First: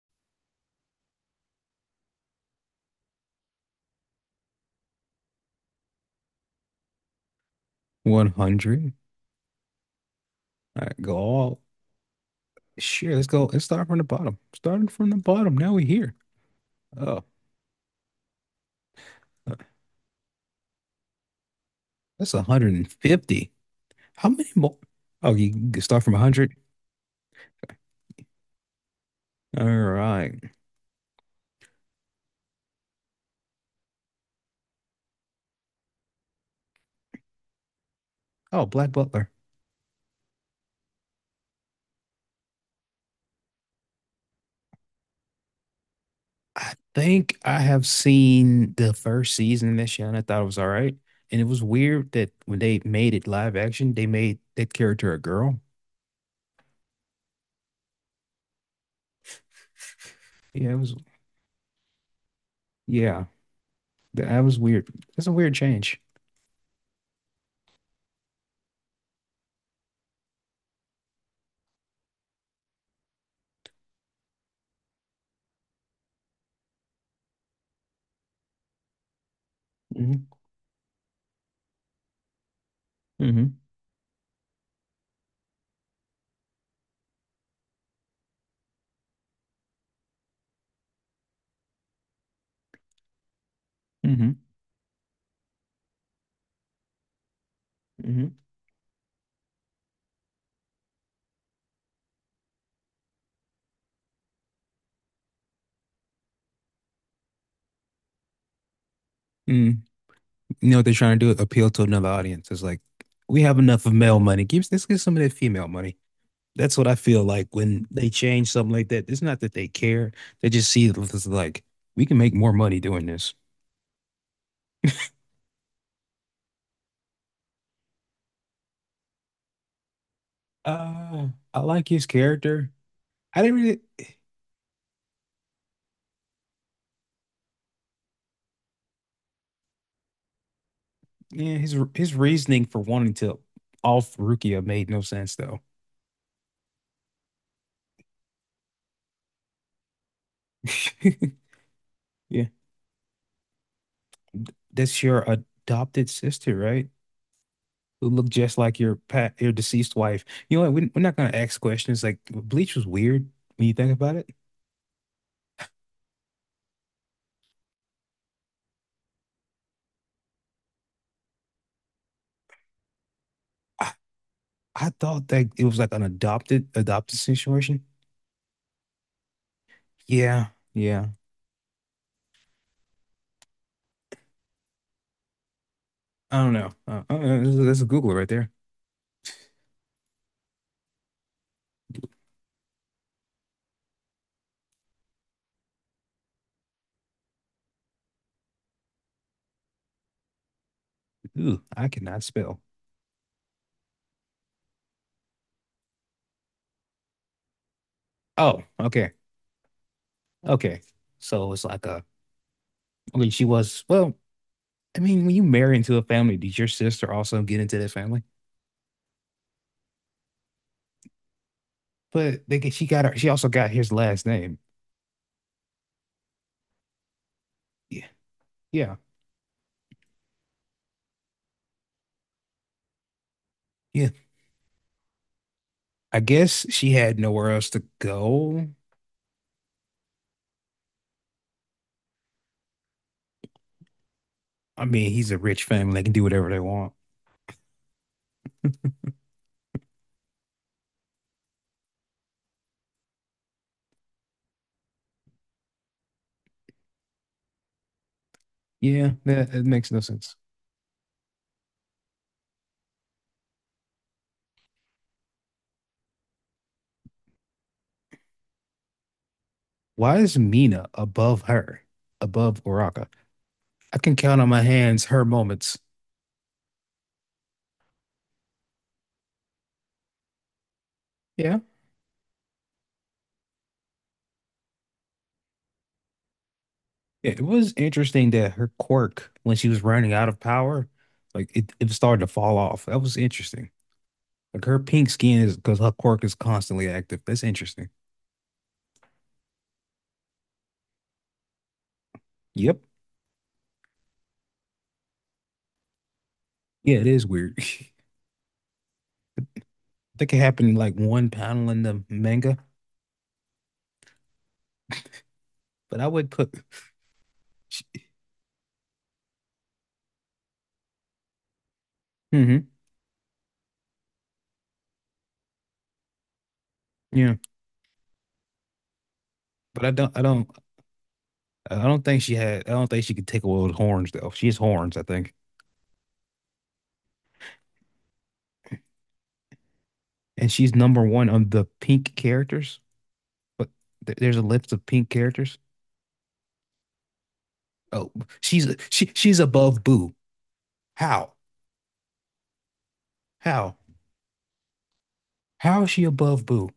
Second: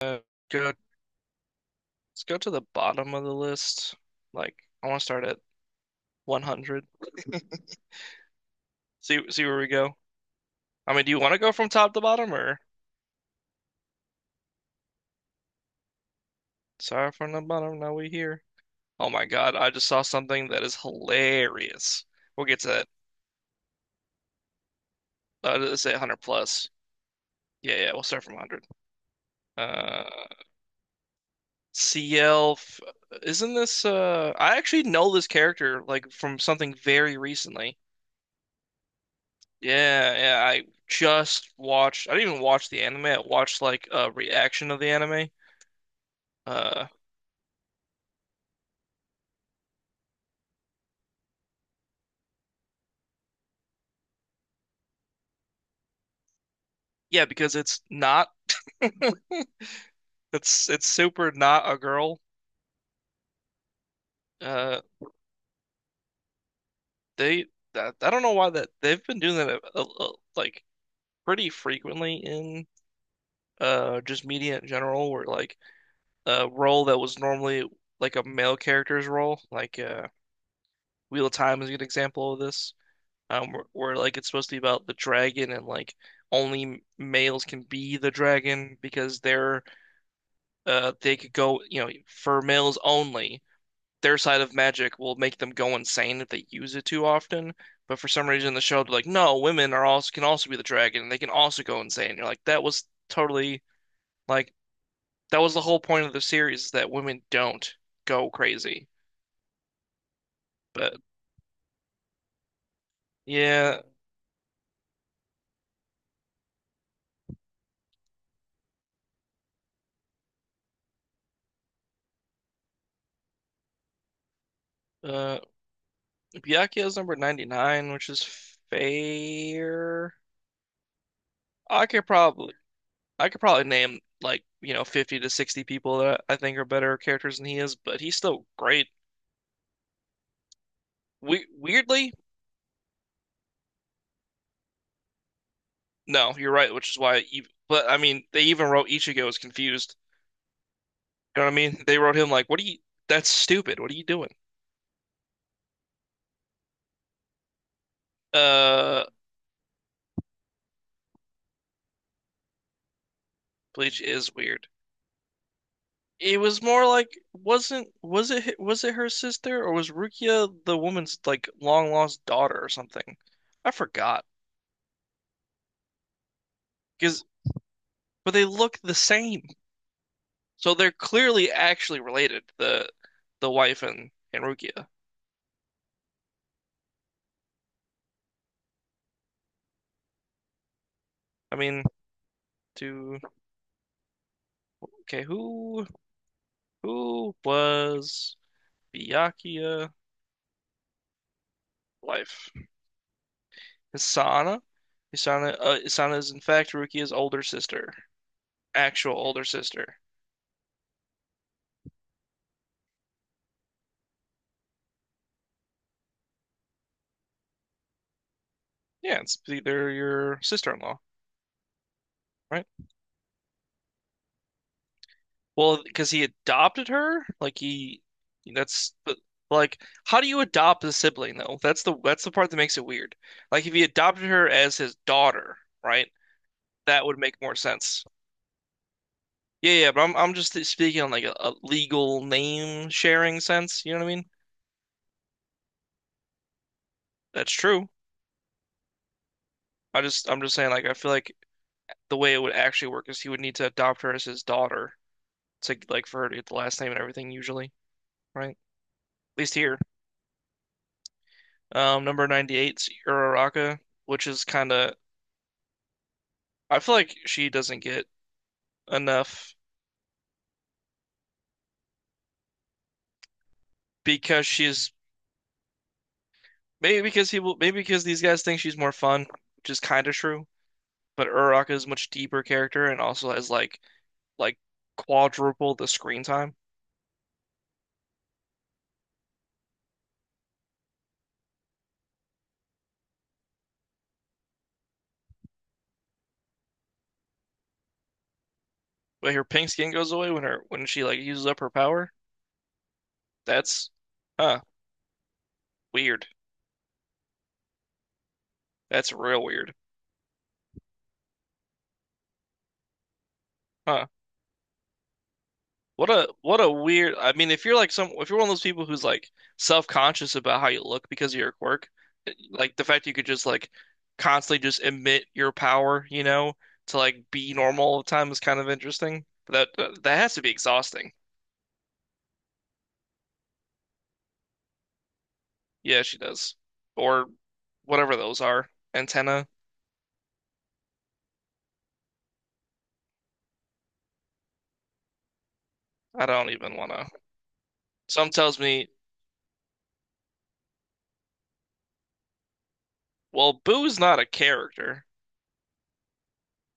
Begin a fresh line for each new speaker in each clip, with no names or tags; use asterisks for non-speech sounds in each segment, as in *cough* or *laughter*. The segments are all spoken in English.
Uh, let's go to the bottom of the list. Like, I want to start at 100.
100.
*laughs* See, see where we go.
All
I
right,
mean, do
go
you want to go
all.
from top to bottom or
Sure, let's go. Let's start from the bottom. Starting from the bottom. Now we're here.
sorry
Oh,
from the bottom? Now we here. Oh my God,
uh,
I just saw something that is hilarious.
that's
We'll get to that.
150. How many more? Oh, you can
Let's say
start from
100
100.
plus. Yeah, yeah, we'll start from 100.
All
Uh,
right.
CL, isn't this? I actually know this character like from something very recently.
Oh, Black Butler.
Yeah, yeah, I just watched, I didn't even watch the anime. I watched like a reaction of the anime.
I
Uh
think I have seen the first season of this show and I thought it was all right. And it was weird that when they made it live action, they made that character a girl.
yeah, because it's not, *laughs*
Yeah,
it's
it
it's
was.
super not a girl.
Yeah, that was
Uh
weird. That's a weird change.
they, I don't know why that they've been doing that like pretty frequently in just media in general, where like a role that was normally like a male character's role, like,
Hmm.
Wheel of Time is a good example of this. um,
Hmm.
where, where like it's supposed to be about the dragon, and like only males can be the dragon because they're, they could go, you know, for males only, their
Hmm.
side of magic will make them go insane if they use it too often. But for some
Hmm.
reason the show they're like, no, women are also can also be the dragon, and they can also go insane. And you're like, that was totally like, that was the whole point of the series, is that women don't go crazy.
You know what they're
But
trying to do? Appeal to another audience. It's like we have
yeah.
enough of male money. Give let's get some of that female money. That's what I feel like when they change something like that. It's not that they care. They just see it as like we can make more money doing this.
uh Byakuya is number 99, which is fair.
I
I
like his
could probably
character.
I
I
could
didn't
probably
really.
name, like, you know, 50 to 60 people that I think are better characters than he is, but he's still great. We
Yeah, his
weirdly,
his reasoning for wanting to off Rukia made no sense though.
no, you're right, which is why even, but I mean, they even wrote Ichigo as confused.
*laughs*
You know what I mean? They wrote him
Yeah,
like, "What are you that's stupid. What are you doing?"
that's your adopted sister, right? Who look just like
Uh,
your deceased wife. You know what? We're not gonna ask questions. Like Bleach was weird when you think
Bleach
about it.
is weird. It was more like, wasn't, was it her sister, or was Rukia the woman's like long lost daughter or something? I
I,
forgot,
I thought that it was like an adopted
because
situation.
but they look the same.
Yeah,
So they're
yeah.
clearly actually related, the wife and Rukia.
I don't know. That's a Google right there.
I mean, to Okay, who was Byakuya
Ooh, I cannot
wife?
spell.
Hisana? Hisana is in fact Rukia's older sister.
Oh, okay,
Actual older sister.
okay. So it's like a. I mean, she was. Well, I mean, when you marry into a family, did your sister also get into that family?
Yeah, it's either your sister-in-law,
But
right?
she got her. She also got his last name.
Well, because he adopted her, like he
Yeah,
that's
yeah,
but like, how do you adopt a sibling, though? That's the part that makes it weird. Like, if he
yeah.
adopted her as his daughter, right?
I guess she
That
had
would make
nowhere
more
else to
sense.
go.
Yeah, yeah, but I'm just speaking on like, a legal name sharing sense. You know what I mean?
I mean, he's a rich family. They can do whatever they want.
That's true. I'm just saying, like, I feel like the way it would actually work is he would need to adopt her as his daughter to like, for her to get the last name and everything usually, right? At
Yeah, that,
least
that
here.
makes no sense.
Number 98 's Uraraka, which is kind of, I feel like she doesn't get enough.
Why is Mina above her, above Uraka? I can count
Because
on my
she's
hands her moments.
Maybe because he will, maybe because these guys think she's more fun, which is kind of true. But
Yeah.
Uraraka is a much deeper character and also has like, quadruple the screen time.
It was interesting that her quirk, when she was running out of power, like it started to fall off. That was interesting. Like her pink skin is because her quirk is constantly active. That's interesting.
But her pink skin goes away when her when she like uses up her power.
Yep.
That's Huh, weird.
Yeah, it is weird. *laughs* I
That's real weird.
think it happened in like one panel in the manga,
Huh.
but I
What
would
a,
put.
what a weird. I mean, if you're like, some if you're one of those people who's like self-conscious about how you look because of your quirk, eh,
Hmm.
like the fact you could just like constantly just emit your power, you know, to like
Yeah.
be normal all the time is kind of interesting. But
But
that,
I don't
that
I
has to
don't
be exhausting.
I don't think she had I don't think she could take away those horns though. She has horns, I think.
Yeah, she does. Or whatever those are. Antenna.
And she's number one on the pink characters. But th there's a list of pink characters.
I don't even want to.
Oh,
Some tells
she's
me,
she she's above Boo. How?
well,
How?
Boo's not a character.
How is she above Boo?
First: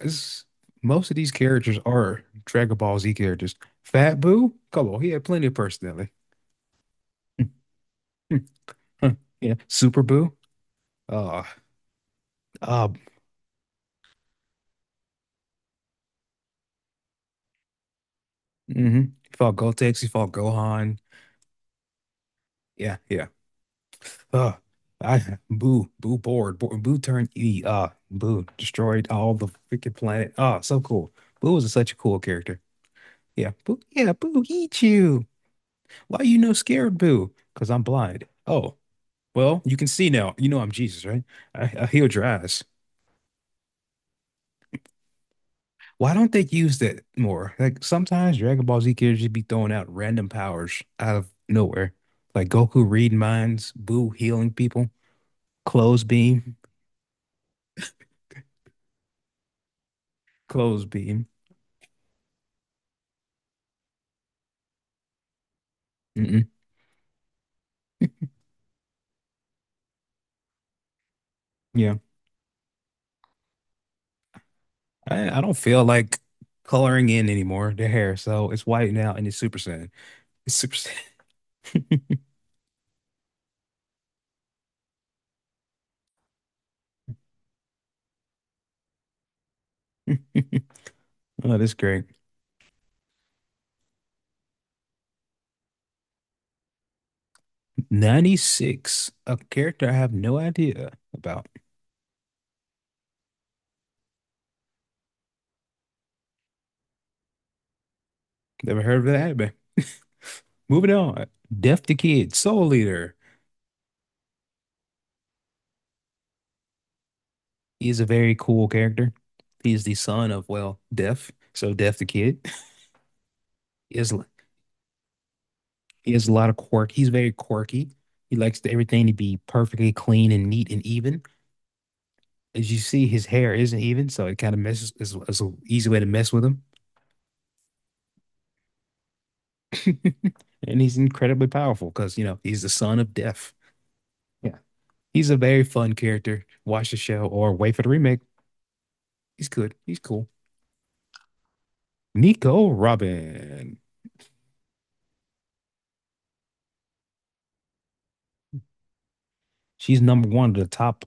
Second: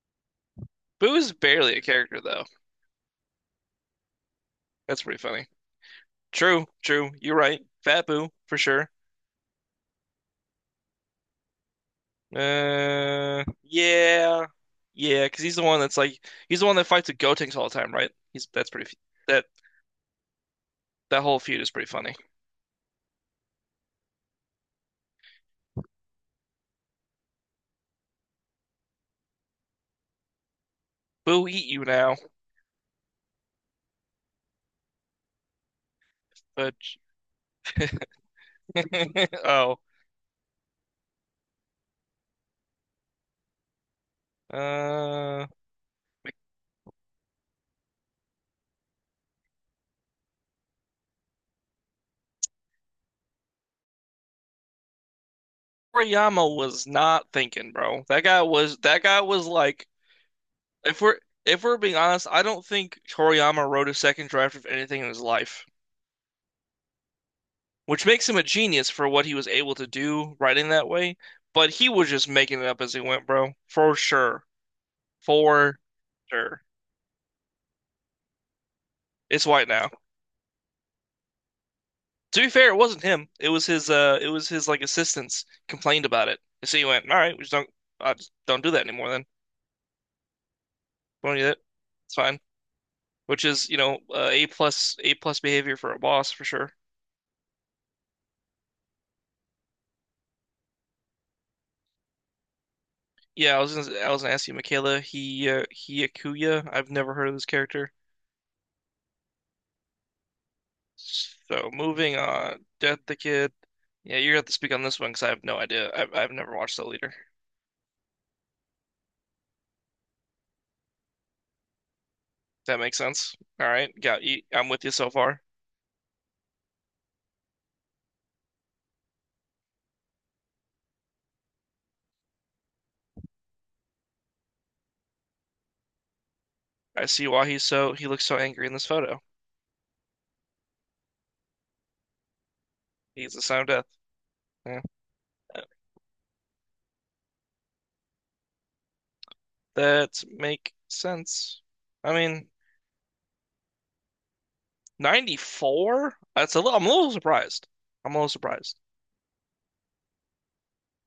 It's- Most of
Boo's
these
barely
characters
a character,
are
though.
Dragon Ball Z characters. Fat Boo? Come on,
That's
he
pretty
had
funny.
plenty of personality.
True, true. You're right. Fat Boo,
*laughs*
for sure.
Yeah. Super Boo? Uh uh
Yeah, yeah, because he's the one that's like, he's the one that fights the Gotenks all the time, right? He's That's pretty.
mm-hmm. He
That
fought Gotex. He fought Gohan.
that whole feud is pretty funny.
Yeah, yeah. Uh, I boo boo bored boo, boo turned E boo destroyed all the freaking planet. Oh, so cool.
Boo
Boo
eat
was
you
such a
now,
cool character. Yeah, boo. Yeah, boo eat you. Why you no
but
scared, boo? Because I'm blind. Oh,
*laughs*
well, you
oh,
can see now. You know I'm Jesus, right? I healed your eyes.
uh,
Why don't they use that more? Like sometimes Dragon Ball Z characters just be throwing out random powers out of nowhere, like Goku reading minds, Boo healing people, clothes
Toriyama
beam,
was not thinking, bro. That guy was like,
clothes
If we're
beam.
if we're being honest, I don't think Toriyama wrote a second draft of anything in his life,
Mm-mm.
which makes him a genius for what he was able to do writing that way. But he
Yeah.
was just making it up as he went, bro. For sure.
I don't
For
feel like
sure.
coloring in anymore the hair, so it's white now and it's
It's
super
white now.
saiyan. It's super
To be fair, it wasn't him. It was his, it was his like assistants complained about it. So he went, all right, we just don't I just don't do that anymore then.
saiyan.
Don't
*laughs*
do
Oh,
that.
that's great.
It's fine. Which is, you know, A plus, A plus behavior for a boss, for sure.
96, a character I have no idea about.
Yeah, I was gonna ask you, Michaela. He Akuya. I've never heard of this character.
Never heard of that anime. Moving on.
So
Deaf the
moving
Kid,
on,
Soul
Death
Leader.
the Kid. Yeah, you're gonna have to speak on this one because I have no idea. I've never watched The Leader.
He's a very cool character. He's the son of, well, Deaf. So Deaf the Kid. *laughs*
That makes sense. All right,
He has,
got you. I'm with you so far.
he has a lot of quirk. He's very quirky. He likes everything to be perfectly clean and neat and even. As you see, his hair isn't even, so it kind of messes. It's an easy way to mess with him.
I see why he's so, he looks so angry in this photo.
*laughs* And he's incredibly powerful because you know he's the son of
He's the
death.
son of death.
Yeah,
Yeah,
he's a very fun character. Watch the show or wait for the remake. He's good. He's
that
cool.
make sense. I mean,
Nico Robin.
94? That's a little, I'm a little surprised. I'm a little surprised.
She's number one of the top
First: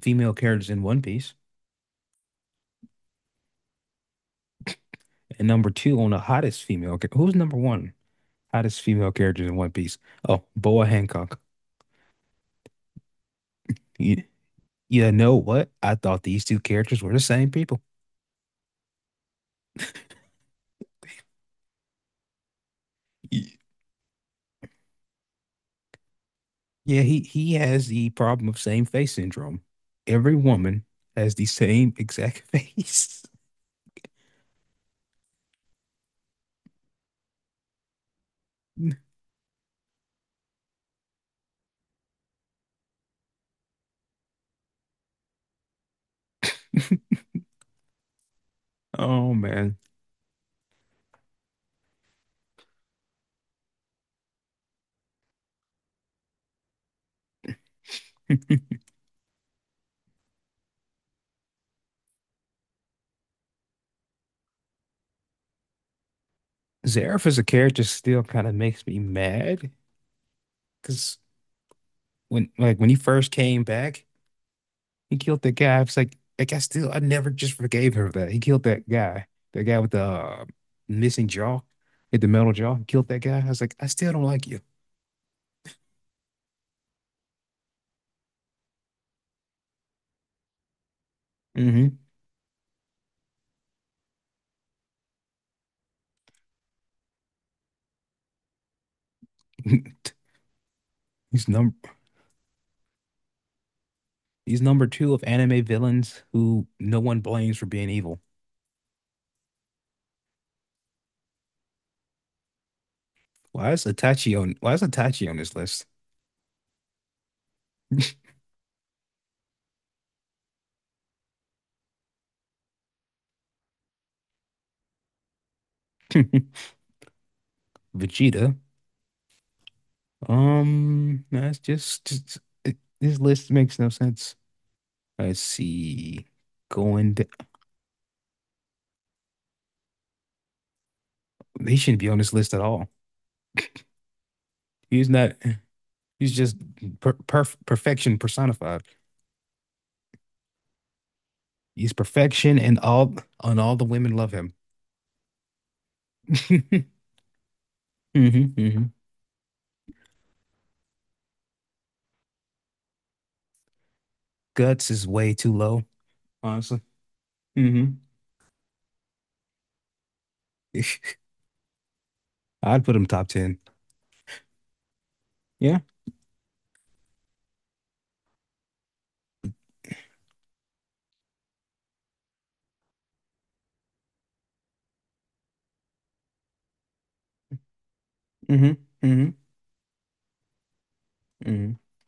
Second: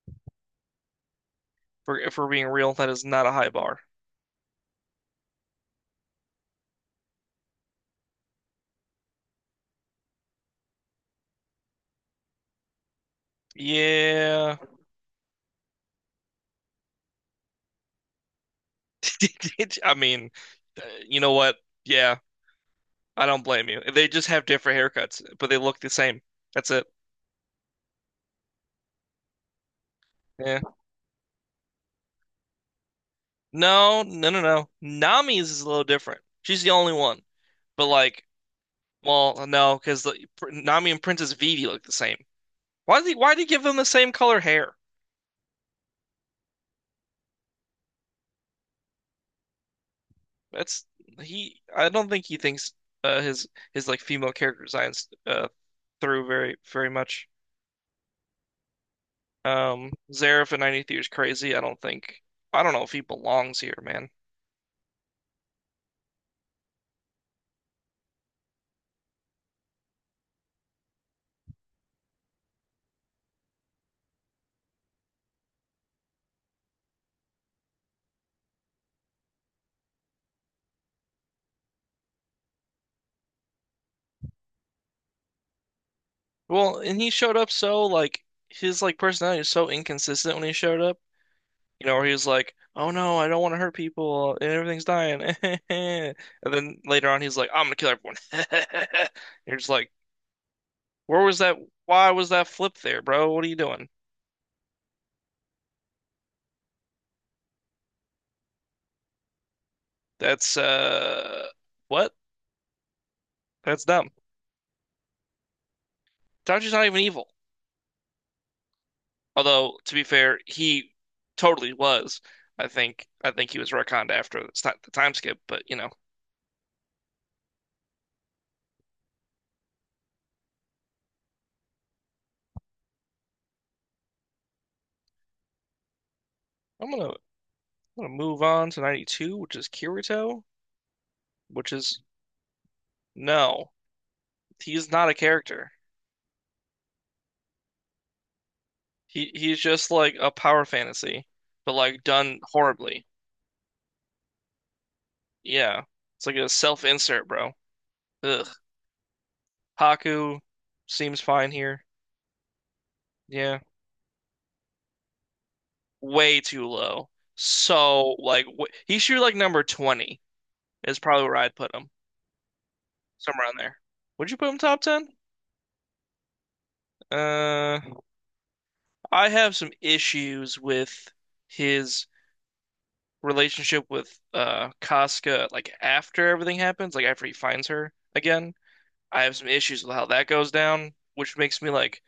female characters in One Piece,
For if we're being real, that is not a high bar.
and number two on the hottest female. Who's number one hottest female characters in One Piece? Oh, Boa Hancock. You,
Yeah.
you know what? I thought these two characters were the same people.
*laughs* I mean, uh, you know what? Yeah, I don't
You,
blame you. They just have different haircuts, but they look the same. That's it.
Yeah, he has the problem of same face syndrome. Every
Yeah.
woman has the same exact *laughs* face.
No, no, no, no. Nami's is a little different. She's the only one. But like, well, no, because Nami and Princess Vivi look the same. Why did he give them the same color hair?
Oh man.
That's He. I don't think he thinks, uh, his his like female character designs, through very, very much.
*laughs*
Zaref in 93 is crazy. I don't think. I don't know if he belongs here, man.
Zareth as a character still kind of makes me mad because when he first came back, he killed that guy. It's like I never just forgave him for that. He killed that guy with the missing jaw, with the metal jaw. He killed that guy. I was like, I still don't like you.
Well, and he showed up so like, his like personality is so inconsistent when he showed up. You know,
Hmm.
where he was like, "Oh no, I don't want to hurt people, and everything's dying." *laughs* And then later on, he's like, "I'm gonna kill everyone." *laughs* You're just like,
*laughs*
"Where was
He's
that?
number
Why was that flip there, bro? What are you doing?"
he's number two of anime villains who no one blames for being evil.
That's what?
Why is
That's dumb.
Itachi on why is Itachi on this list?
Tachi's not even evil. Although to be fair, he totally was. I think he was retconned after, it's not the time skip, but you know,
*laughs* Vegeta. That's just it, this list makes no sense. Let's see.
I'm gonna
Going
I'm
to,
gonna move on to 92, which is Kirito, which
he
is,
shouldn't be on this list at all.
no, he's
He's
not a
not
character.
he's just perfection personified.
He's just like a power fantasy, but
He's
like done
perfection and
horribly.
all and all the women love him.
Yeah, it's like
*laughs*
a
Hmm.
self-insert, bro. Ugh.
Hmm.
Haku seems fine here. Yeah,
Guts is way too low,
way too
honestly.
low.
Hmm.
So like, wh he should be like number 20 is
*laughs*
probably where I'd put him,
I'd put him top
somewhere around
10.
there. Would you put him top 10?
Yeah.
Uh, I have some issues with his relationship with, Casca, like after everything happens, like after he finds her again.
Hmm.
I
Hmm.
have some issues with how that goes down, which makes me
Hmm.
like,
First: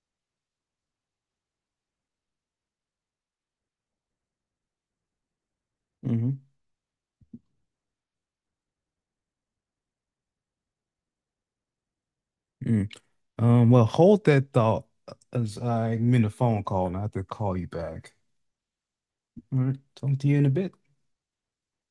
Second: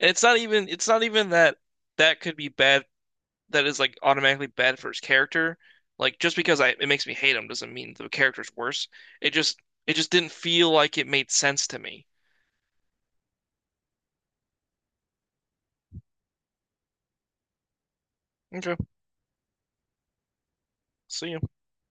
it's not even that that could be bad, that is like automatically bad for his character. Like, just
Hmm.
because I, it makes me hate him, doesn't mean the character's worse. It just it just didn't feel like it made sense to me.
Hmm. Well, hold that thought as I'm in a phone call and I have to call you back.
Okay,
All right, talk to you in a bit.
see ya.